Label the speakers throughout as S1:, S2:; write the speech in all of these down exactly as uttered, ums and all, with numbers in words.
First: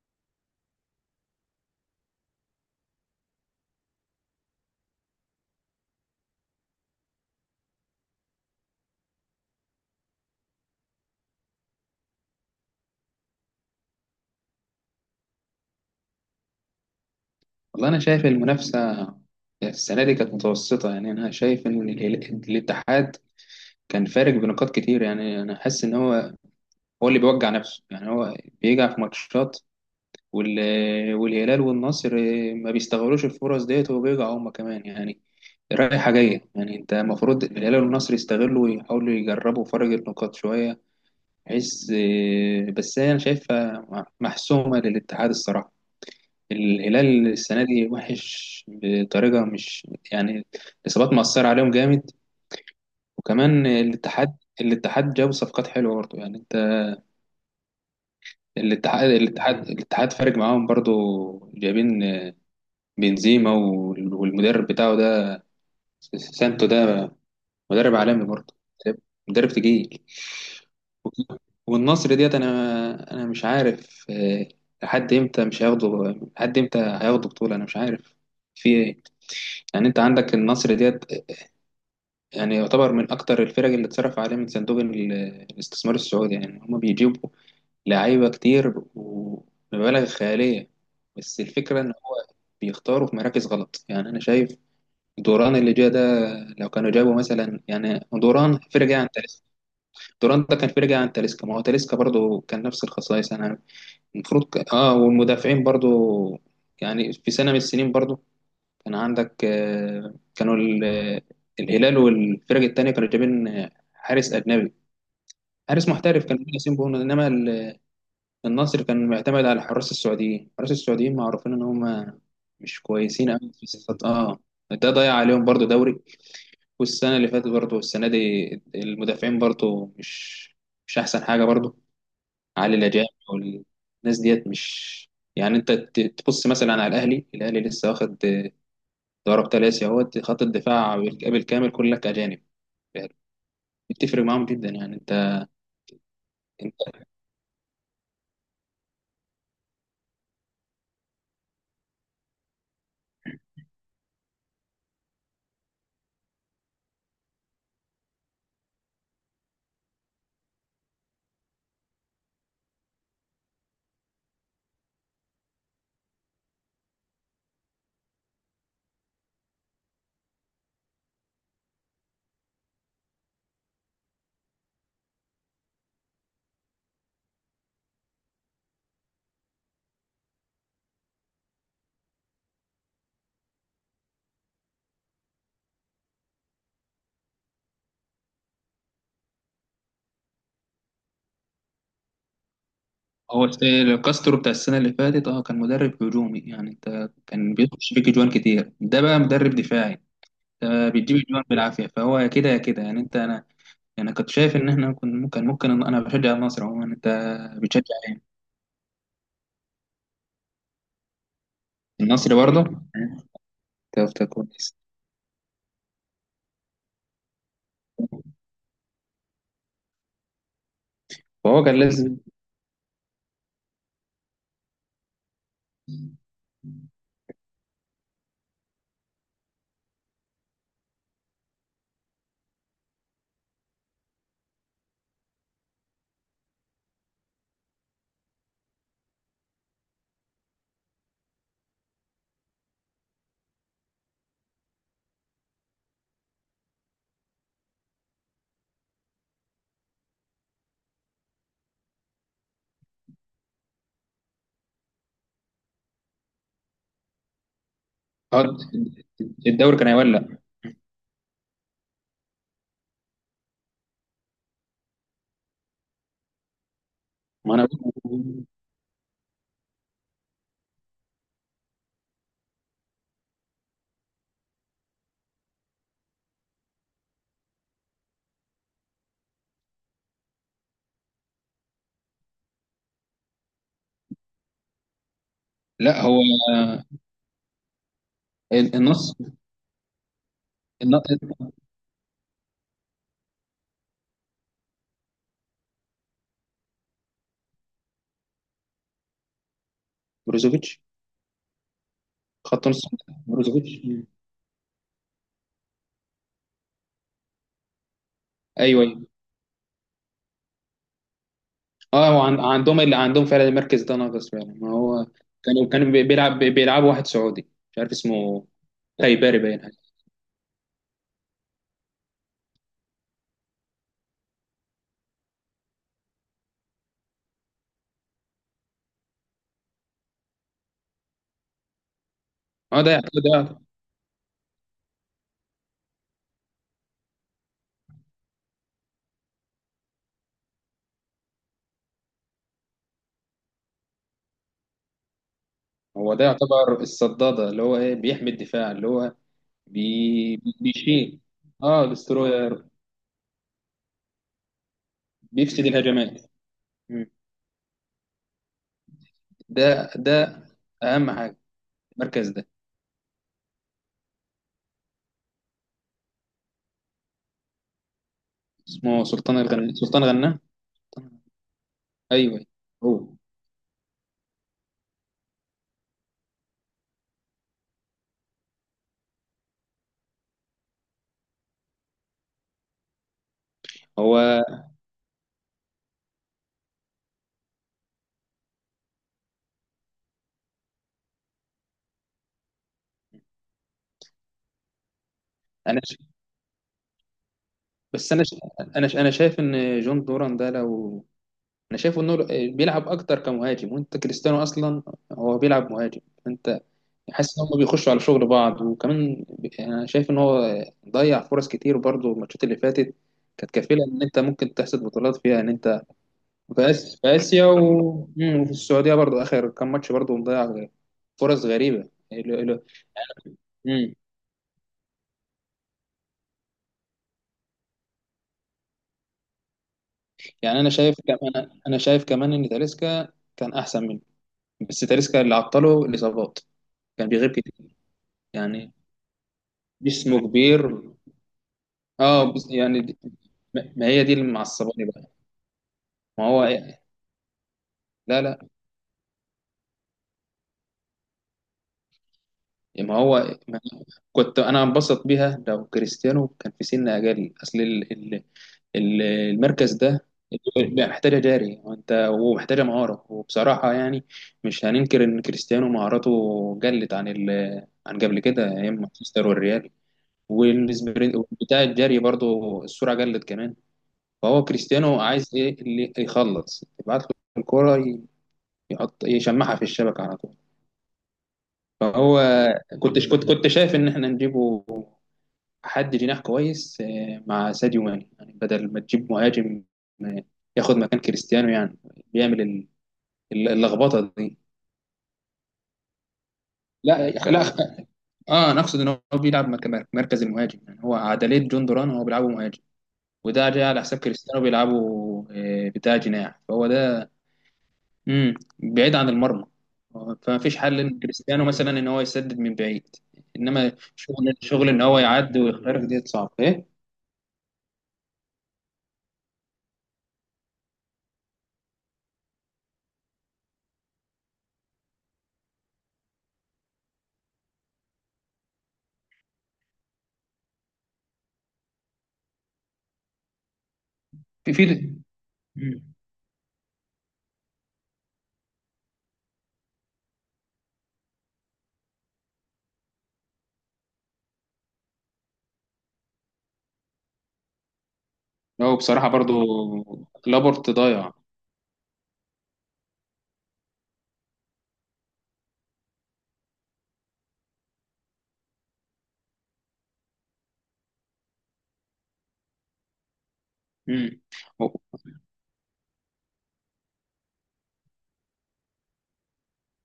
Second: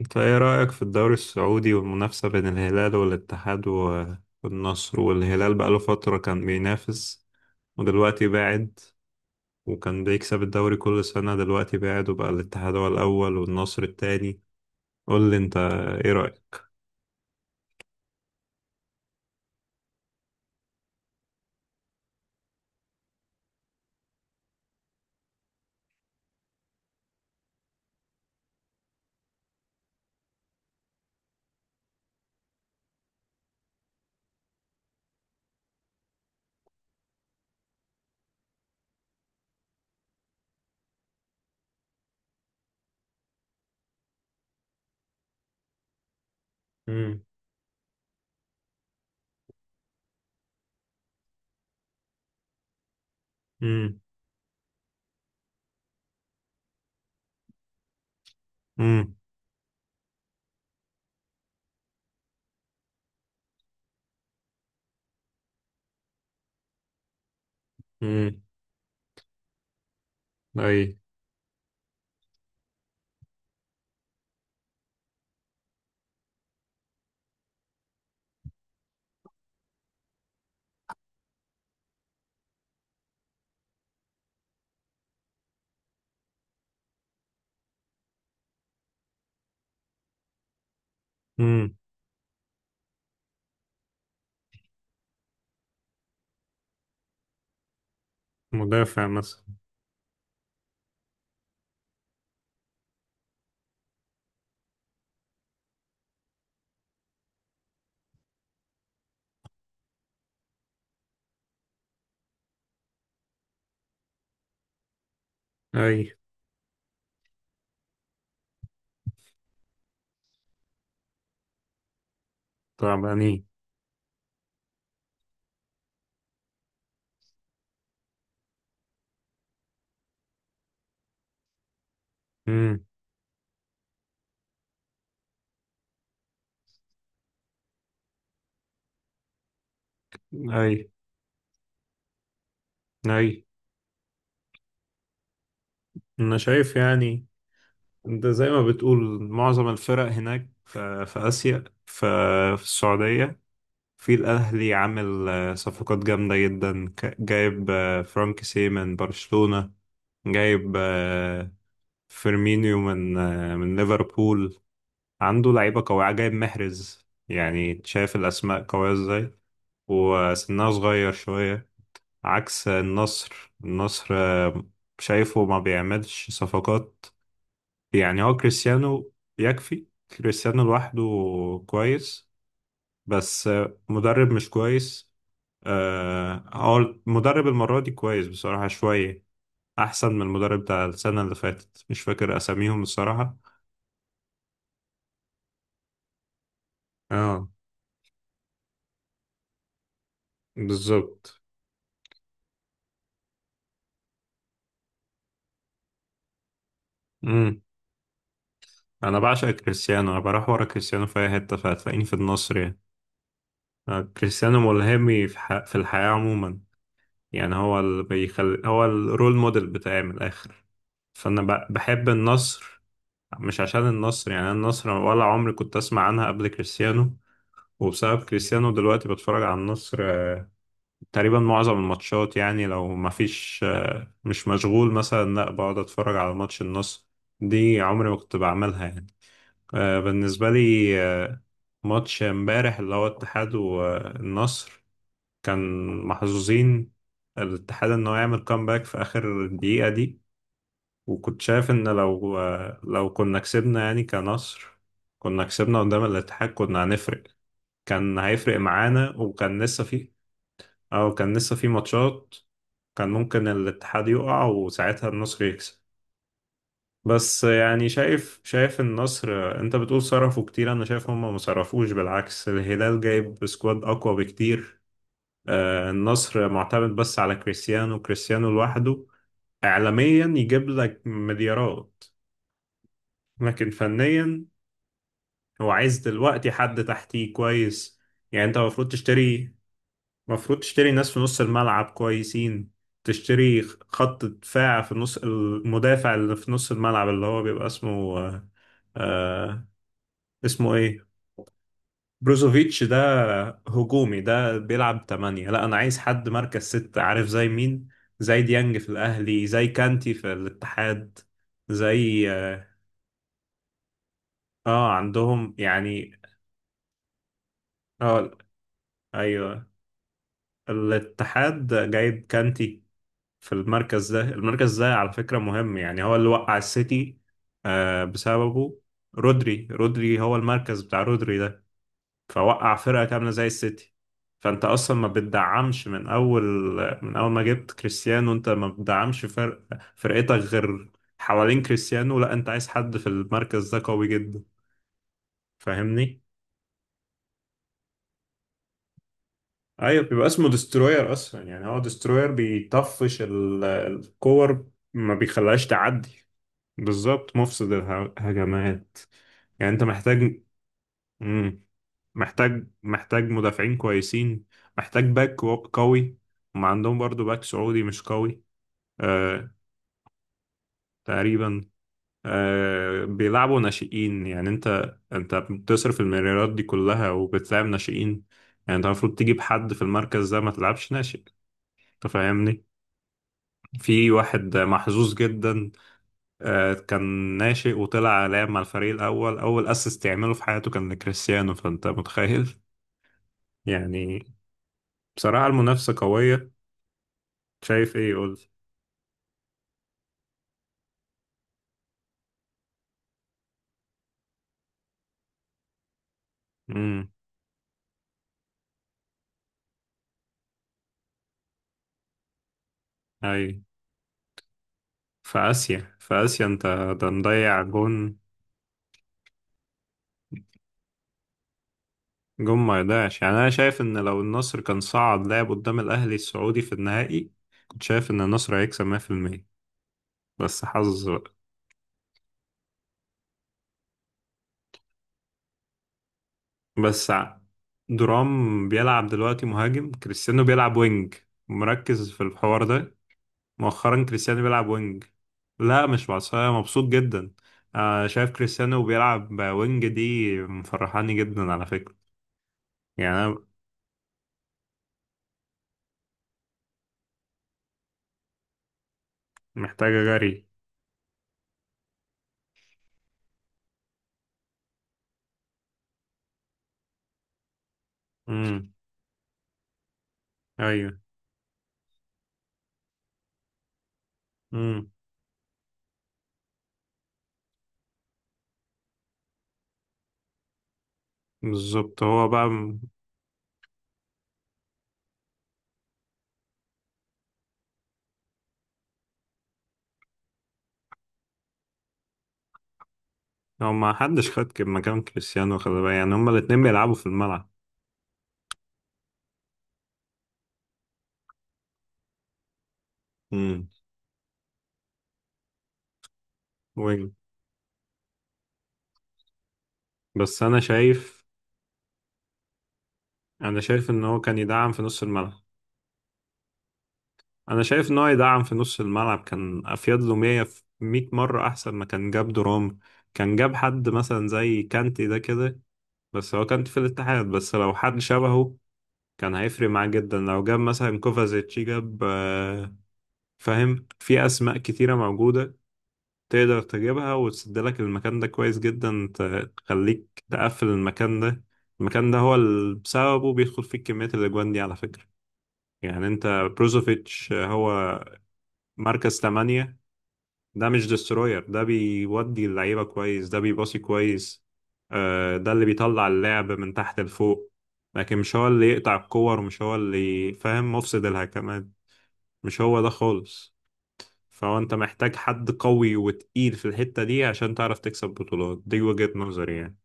S1: انت ايه رأيك في الدوري السعودي والمنافسة بين الهلال والاتحاد و- والنصر؟ والهلال بقاله فترة كان بينافس ودلوقتي باعد، وكان بيكسب الدوري كل سنة، دلوقتي باعد وبقى الاتحاد هو الأول والنصر التاني. قول لي انت، ايه رأيك؟
S2: والله أنا شايف المنافسة السنة دي كانت متوسطة، يعني أنا شايف إن ال- الاتحاد كان فارق بنقاط كتير. يعني أنا حاسس إن هو هو اللي بيوجع نفسه، يعني هو بيجع في ماتشات، وال- والهلال والنصر ما بيستغلوش الفرص ديت وبيجعوا هما كمان. يعني رايحة جاية، يعني أنت المفروض الهلال والنصر يستغلوا ويحاولوا يجربوا فرق النقاط شوية بحيث، بس أنا شايفها محسومة للاتحاد الصراحة.
S1: امم.
S2: الهلال السنة دي وحش بطريقة مش يعني. الإصابات مأثرة عليهم جامد، وكمان
S1: امم.
S2: الاتحاد الاتحاد جاب صفقات حلوة برضه يعني انت. الاتحاد
S1: امم.
S2: الاتحاد الاتحاد فارق معاهم برضه. جايبين بنزيما وال- والمدرب بتاعه ده، سانتو ده، مدرب عالمي
S1: امم.
S2: برضه، مدرب تقيل.
S1: اي.
S2: والنصر ديت انا انا مش عارف، آه، لحد امتى مش هياخدوا، لحد امتى هياخدوا بطولة انا مش عارف في ايه. يعني انت عندك النصر ديت يعني يعتبر من أكتر الفرق اللي اتصرف عليه من صندوق ال- الاستثمار السعودي. يعني هما بيجيبوا لعيبة كتير ومبالغ خيالية، بس
S1: امم.
S2: الفكرة إن هما بيختاروا في مراكز غلط. يعني أنا شايف دوران اللي جه ده، لو كانوا جابوا مثلا يعني دوران فرق
S1: مدافع
S2: عن
S1: مثلا.
S2: تاليسكا. دوران ده كان فرق عن تاليسكا، ما هو تاليسكا برضه كان نفس الخصائص يعني. المفروض ك... اه والمدافعين برضه، يعني في سنة من السنين برضه كان عندك، آه، كانوا ال- آه، الهلال والفرق التانية كانوا جايبين آه، حارس أجنبي، حارس
S1: اي.
S2: محترف كان ياسين بونو. إنما ال- النصر كان معتمد على حراس السعوديين. حراس السعوديين معروفين إن هم مش
S1: طبعا.
S2: كويسين أوي في الصفات. آه ده ضيع عليهم برضو دوري، والسنة اللي فاتت برضو، والسنة دي المدافعين برضو مش مش أحسن حاجة برضو علي
S1: امم.
S2: الأجانب، والناس ديت مش يعني. أنت ت- تبص مثلا على الأهلي. الأهلي لسه واخد ضرب ثلاثي اهوت خط
S1: اي.
S2: الدفاع بالكامل، كلك اجانب
S1: اي.
S2: بتفرق معاهم جدا يعني انت
S1: انا شايف
S2: انت.
S1: يعني، انت زي ما بتقول معظم الفرق هناك في, في آسيا، في, في السعودية، في الأهلي، عامل آه، صفقات جامدة جدا، ك- جايب آه، فرانكيسي من برشلونة، جايب آه، فيرمينيو من آه، من ليفربول، عنده لعيبة قوية، جايب محرز. يعني شايف الأسماء قوية ازاي؟ وسنها صغير شوية. عكس النصر. النصر آه، شايفه ما بيعملش صفقات. يعني هو كريستيانو يكفي، كريستيانو لوحده كويس، بس مدرب مش كويس. آه، هو المدرب المرة دي كويس بصراحة شوية، أحسن من المدرب بتاع السنة اللي فاتت، مش فاكر أساميهم الصراحة.
S2: هو ست- كاسترو بتاع السنه اللي فاتت، اه كان مدرب هجومي يعني انت،
S1: اه.
S2: كان بيخش فيك جوان كتير. ده بقى مدرب دفاعي، ده بيجيب
S1: بالظبط.
S2: جوان بالعافيه، فهو يا كده يا كده يعني انت انا. يعني كنت شايف ان احنا كنا ممكن ممكن. انا بشجع النصر عموما، انت
S1: امم.
S2: بتشجع ايه؟
S1: أنا بعشق كريستيانو، أنا بروح ورا كريستيانو في أي حتة، فهتلاقيني في
S2: النصر
S1: النصر
S2: برضه،
S1: يعني.
S2: انت
S1: آه،
S2: أنت
S1: كريستيانو
S2: كويس.
S1: ملهمي في ح- في الحياة عموما. يعني هو اللي بيخلي، هو الرول موديل بتاعي من الآخر، فأنا
S2: فهو
S1: ب-
S2: كان
S1: بحب
S2: لازم.
S1: النصر، مش عشان النصر. يعني أنا النصر ولا عمري كنت أسمع عنها قبل كريستيانو، وبسبب كريستيانو دلوقتي بتفرج على النصر، آه، تقريبا معظم الماتشات. يعني لو ما فيش آه، مش مشغول مثلا، لا بقعد أتفرج على ماتش النصر، دي عمري ما كنت بعملها يعني. آه، بالنسبة لي آه، ماتش امبارح اللي هو الاتحاد والنصر، كان محظوظين الاتحاد إنه يعمل كامباك في آخر الدقيقة دي. وكنت شايف ان لو لو كنا كسبنا يعني كمصر، كنا كسبنا قدام الاتحاد، كنا هنفرق، كان
S2: اه
S1: هيفرق معانا، وكان
S2: الدوري
S1: لسه
S2: كان
S1: في،
S2: هيولع.
S1: او كان لسه في ماتشات، كان ممكن الاتحاد يقع وساعتها النصر يكسب. بس
S2: ما انا،
S1: يعني شايف شايف النصر، انت بتقول صرفوا كتير، انا شايف هم ما صرفوش، بالعكس الهلال جايب سكواد اقوى بكتير. آه، النصر معتمد بس على كريستيانو، كريستيانو لوحده اعلاميا يجيب لك مليارات، لكن فنيا هو عايز
S2: لا هو
S1: دلوقتي حد تحتيه كويس. يعني انت
S2: ال-
S1: المفروض
S2: النص
S1: تشتري المفروض تشتري
S2: الن-
S1: ناس في نص الملعب كويسين، تشتري خط دفاع. في نص، المدافع اللي في نص الملعب اللي هو بيبقى اسمه آه آه، اسمه
S2: بروزوفيتش،
S1: ايه،
S2: خط نص.
S1: بروزوفيتش ده
S2: بروزوفيتش. مم.
S1: هجومي، ده بيلعب تمانية، لا انا عايز حد مركز ستة. عارف زي مين؟ زي ديانج
S2: ايوه،
S1: في
S2: ايوه.
S1: الاهلي، زي كانتي في الاتحاد،
S2: اه هو
S1: زي
S2: عن-
S1: اه
S2: عندهم، اللي عندهم فعلا المركز ده ناقص فعلا. ما
S1: آه،
S2: هو
S1: عندهم
S2: كانوا كانوا بي-
S1: يعني.
S2: بيلعب بي- بيلعبوا واحد سعودي مش عارف
S1: اه،
S2: اسمه. خيباري باين
S1: ايوه.
S2: حاجه.
S1: الاتحاد جايب كانتي في المركز ده، المركز ده على فكرة مهم. يعني هو اللي وقع السيتي، آه، بسببه رودري. رودري هو المركز بتاع رودري ده، فوقع
S2: اه ده
S1: فرقة
S2: يعتبر
S1: كاملة زي
S2: ده
S1: السيتي. فانت اصلا ما بتدعمش من اول، من اول ما جبت كريستيانو انت ما بتدعمش فرق فرقتك غير حوالين كريستيانو. لا، انت عايز حد في المركز ده قوي جدا،
S2: هو
S1: فاهمني؟
S2: ده يعتبر الصداده اللي هو ايه بيحمي الدفاع اللي هو
S1: ايوه، بيبقى
S2: بي
S1: اسمه دستروير
S2: بيشيل
S1: اصلا. يعني هو
S2: اه،
S1: دستروير
S2: دستروير
S1: بيطفش ال- الكور، ما بيخليهاش
S2: بيفسد
S1: تعدي.
S2: الهجمات. مم.
S1: بالظبط، مفسد الهجمات.
S2: ده
S1: يعني انت
S2: ده
S1: محتاج،
S2: اهم حاجه
S1: مم.
S2: المركز ده.
S1: محتاج محتاج مدافعين كويسين، محتاج باك كو- قوي. هم عندهم برضو باك سعودي مش قوي.
S2: اسمه سلطان
S1: آه
S2: الغنا، سلطان غنا.
S1: تقريبا.
S2: ايوه. هو
S1: آه بيلعبوا ناشئين، يعني انت انت بتصرف المليارات دي كلها وبتلعب ناشئين. يعني انت المفروض تجيب حد في المركز ده، ما تلعبش ناشئ، انت فاهمني؟ في
S2: هو
S1: واحد محظوظ جدا، آه، كان ناشئ وطلع لاعب مع الفريق الأول، أول أسيست يعمله في حياته كان لكريستيانو، فأنت متخيل؟ يعني بصراحة
S2: انا،
S1: المنافسة قوية، شايف إيه
S2: بس انا ش...
S1: يقول.
S2: انا ش... انا شايف ان جون دوران ده، لو انا شايفه انه بيلعب اكتر كمهاجم، وانت كريستيانو اصلا هو بيلعب مهاجم. انت
S1: امم.
S2: حاسس ان هم بيخشوا على شغل بعض. وكمان ب- انا شايف ان هو ضيع فرص كتير برضه، الماتشات اللي فاتت كانت
S1: أي.
S2: كفيله ان انت ممكن تحصد بطولات
S1: في
S2: فيها، ان انت
S1: آسيا، في آسيا أنت،
S2: في آس-
S1: ده
S2: في اسيا و...
S1: مضيع جون.
S2: مم، وفي السعوديه برضه اخر كام ماتش برضه مضيع فرص غريبه ال-
S1: جون
S2: ال-
S1: ما يضيعش. يعني أنا شايف
S2: مم.
S1: إن لو النصر كان صعد لعب قدام الأهلي السعودي في النهائي، كنت شايف إن النصر هيكسب مية في المية.
S2: يعني
S1: بس
S2: انا شايف
S1: حظ.
S2: كمان انا شايف كمان ان تاليسكا كان احسن منه، بس تاليسكا اللي عطله الإصابات، كان
S1: بس
S2: بيغيب
S1: ع-
S2: كتير.
S1: درام
S2: يعني
S1: بيلعب دلوقتي مهاجم،
S2: جسمه
S1: كريستيانو
S2: كبير.
S1: بيلعب وينج، مركز في
S2: اه بس
S1: الحوار
S2: يعني
S1: ده.
S2: دي- ما ما
S1: مؤخرا
S2: هي دي اللي
S1: كريستيانو بيلعب
S2: معصباني
S1: وينج.
S2: بقى.
S1: لا، مش
S2: ما هو
S1: بعصاية، مبسوط
S2: إيه؟
S1: جدا. آه
S2: لا،
S1: شايف
S2: لا.
S1: كريستيانو بيلعب وينج، دي مفرحاني جدا على فكرة.
S2: يعني ما
S1: يعني
S2: هو
S1: أنا،
S2: ما كنت انا انبسط بيها لو كريستيانو كان في سن اجل. اصل ال- ال- ال- المركز
S1: محتاجة
S2: ده
S1: جري.
S2: بقى محتاجه جاري وانت، ومحتاجه مهاره. وبصراحه يعني مش هننكر ان كريستيانو مهاراته قلت عن ال عن قبل كده
S1: امم.
S2: ايام مانشستر والريال،
S1: أيوه.
S2: والسبرنت بتاع الجري برضو السرعه قلت كمان. فهو
S1: امم.
S2: كريستيانو عايز ايه اللي يخلص يبعت له الكرة، ي- يحط يشمعها في الشبكة على طول.
S1: بالظبط.
S2: فهو
S1: هو بقى م-
S2: كنت كنت كنت شايف ان احنا نجيبه حد جناح كويس، آه، مع ساديو ماني، يعني بدل ما تجيب مهاجم آه، ياخد مكان كريستيانو. يعني بيعمل ال- ال-
S1: هو ما
S2: اللخبطة
S1: حدش
S2: دي.
S1: خد ك- مكان كريستيانو، خلي بالك، يعني هما الاتنين بيلعبوا في
S2: لا، لا.
S1: الملعب.
S2: اه، انا اقصد ان هو بيلعب مك- مك- مركز المهاجم. يعني هو عدلية جون دوران هو بيلعبه مهاجم، وده جاي
S1: امم.
S2: على حساب كريستيانو بيلعبه آه، بتاع جناح، فهو ده.
S1: وينج.
S2: امم. بعيد عن المرمى. فما
S1: بس
S2: فيش
S1: أنا
S2: حل ان
S1: شايف
S2: كريستيانو مثلا ان هو يسدد من بعيد،
S1: أنا
S2: انما
S1: شايف إن هو
S2: شغل
S1: كان
S2: شغل
S1: يدعم في
S2: ان هو
S1: نص الملعب.
S2: يعدي ويخترق ديت صعب ايه.
S1: انا شايف ان هو يدعم في نص الملعب كان افيد له مية في مية مره، احسن ما كان جاب درام. كان جاب حد مثلا زي كانتي ده كده، بس هو كانتي في الاتحاد، بس لو حد شبهه كان هيفرق معاه جدا. لو جاب مثلا كوفازيتش، جاب آه، فاهم، في
S2: في
S1: اسماء
S2: في
S1: كتيره موجوده
S2: مم.
S1: تقدر تجيبها وتسد لك المكان ده كويس جدا، ت- تخليك تقفل المكان ده. المكان ده هو اللي بسببه بيدخل فيه كميه الاجوان دي على فكره. يعني انت، بروزوفيتش آه، هو
S2: هو بصراحه
S1: مركز
S2: برضو
S1: تمانية، ده
S2: لابورت
S1: مش
S2: ضايع.
S1: دستروير. ده بيودي اللعيبة كويس، ده بيباصي كويس، آه، ده اللي بيطلع اللعب من تحت لفوق، لكن مش هو اللي يقطع الكور، ومش هو اللي، فاهم، مفسد الهجمات، مش هو ده خالص.
S2: امم.
S1: فهو انت محتاج حد قوي وتقيل في الحتة دي عشان تعرف تكسب بطولات، دي وجهة نظري يعني،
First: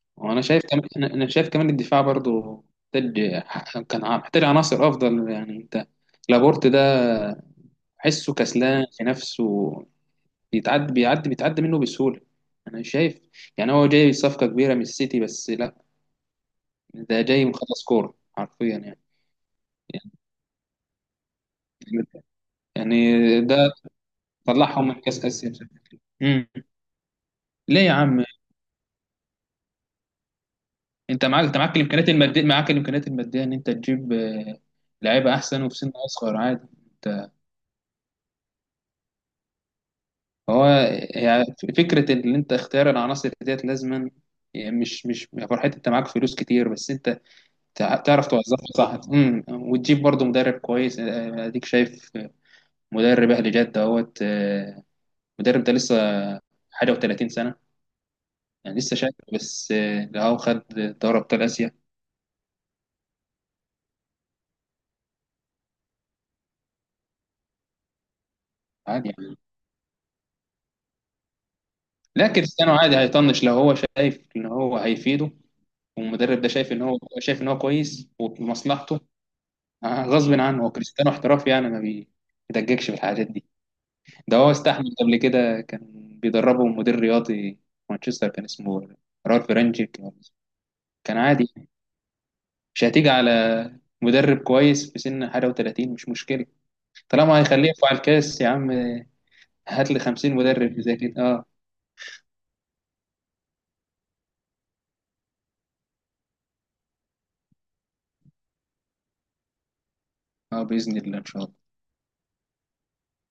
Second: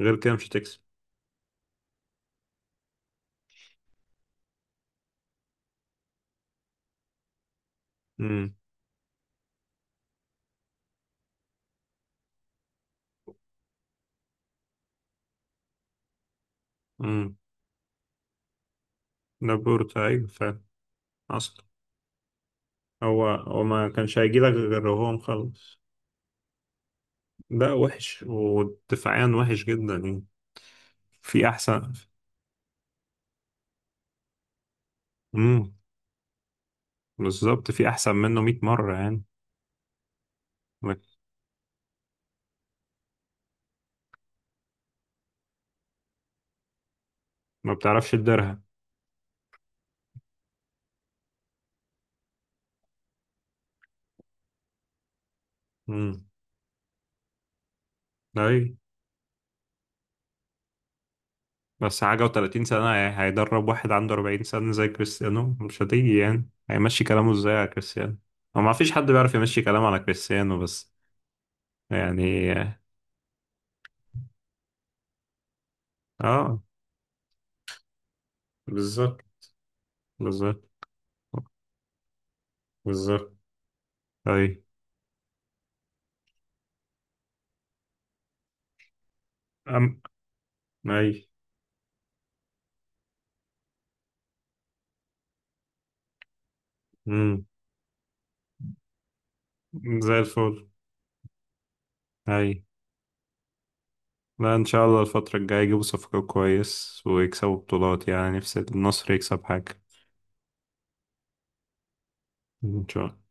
S1: غير كده
S2: وانا
S1: مش
S2: شايف
S1: هتكسب.
S2: كمان انا أنا شايف كمان الدفاع برضو محتاج، كان ع- محتاج عناصر افضل يعني انت. لابورت ده حسه
S1: امم.
S2: كسلان في نفسه، بيتعدي بيعدي بيتعدي منه بسهوله. انا شايف يعني هو جاي صفقه كبيره من السيتي، بس لا، ده
S1: امم.
S2: جاي مخلص كورة حرفيا يعني.
S1: لابورتا،
S2: يعني
S1: ايوه فعلا. اصلا
S2: يعني
S1: هو
S2: ده
S1: هو ما كانش هيجيلك غير
S2: طلعهم من
S1: وهو
S2: كأس آسيا بشكل
S1: مخلص.
S2: كبير. امم.
S1: ده
S2: ليه يا
S1: وحش،
S2: عم؟
S1: ودفاعيا وحش جدا يعني.
S2: انت معاك
S1: في
S2: انت معاك
S1: احسن.
S2: الامكانيات المادية، معاك الامكانيات المادية ان انت تجيب آه، لعيبة احسن
S1: امم.
S2: وفي سن اصغر عادي. انت
S1: بالظبط، في احسن منه مية مره يعني.
S2: هو
S1: ما
S2: يعني فكرة ان انت اختيار العناصر ديت لازما. يعني مش مش يا فرحتي انت معاك فلوس كتير، بس انت
S1: ما
S2: تع-
S1: بتعرفش
S2: تعرف
S1: تديرها.
S2: توظفها صح. امم وتجيب برضه مدرب كويس، آه، اديك شايف، آه، مدرب اهلي جدة اهوت. آه، المدرب ده
S1: امم.
S2: لسه حاجة و30 سنة،
S1: اي.
S2: يعني لسه شايف بس آه، لو هو خد دوري ابطال اسيا
S1: بس حاجه و30 سنه، هي- هيدرب واحد عنده أربعين سنه زي كريستيانو، مش هتيجي. يعني هيمشي كلامه ازاي على كريستيانو؟ هو ما فيش
S2: عادي
S1: حد بيعرف
S2: يعني.
S1: يمشي كلامه على كريستيانو بس،
S2: لا
S1: يعني.
S2: كريستيانو عادي هيطنش لو هو شايف ان هو هيفيده، والمدرب ده
S1: اه.
S2: شايف ان هو شايف ان هو كويس وفي مصلحته.
S1: بالظبط.
S2: آه، غصب عنه،
S1: بالظبط.
S2: هو كريستيانو احترافي يعني ما بيدققش في الحاجات
S1: بالظبط.
S2: دي. ده هو
S1: اي.
S2: استحمل قبل كده، كان بيدربه مدير رياضي في مانشستر كان اسمه رالف
S1: أم...
S2: رانجيك. كان
S1: اي.
S2: عادي. مش هتيجي على مدرب كويس في سن حاجه و30 مش مشكله، طالما
S1: امم.
S2: هيخليه يرفع الكاس. يا عم هات لي
S1: زي
S2: خمسين
S1: الفل.
S2: مدرب زي كده آه.
S1: اي. لا ان شاء الله الفتره الجايه يجيبوا صفقه كويس ويكسبوا بطولات، يعني نفسي النصر يكسب حاجه.
S2: اه، بإذن الله إن شاء الله.
S1: ان شاء الله.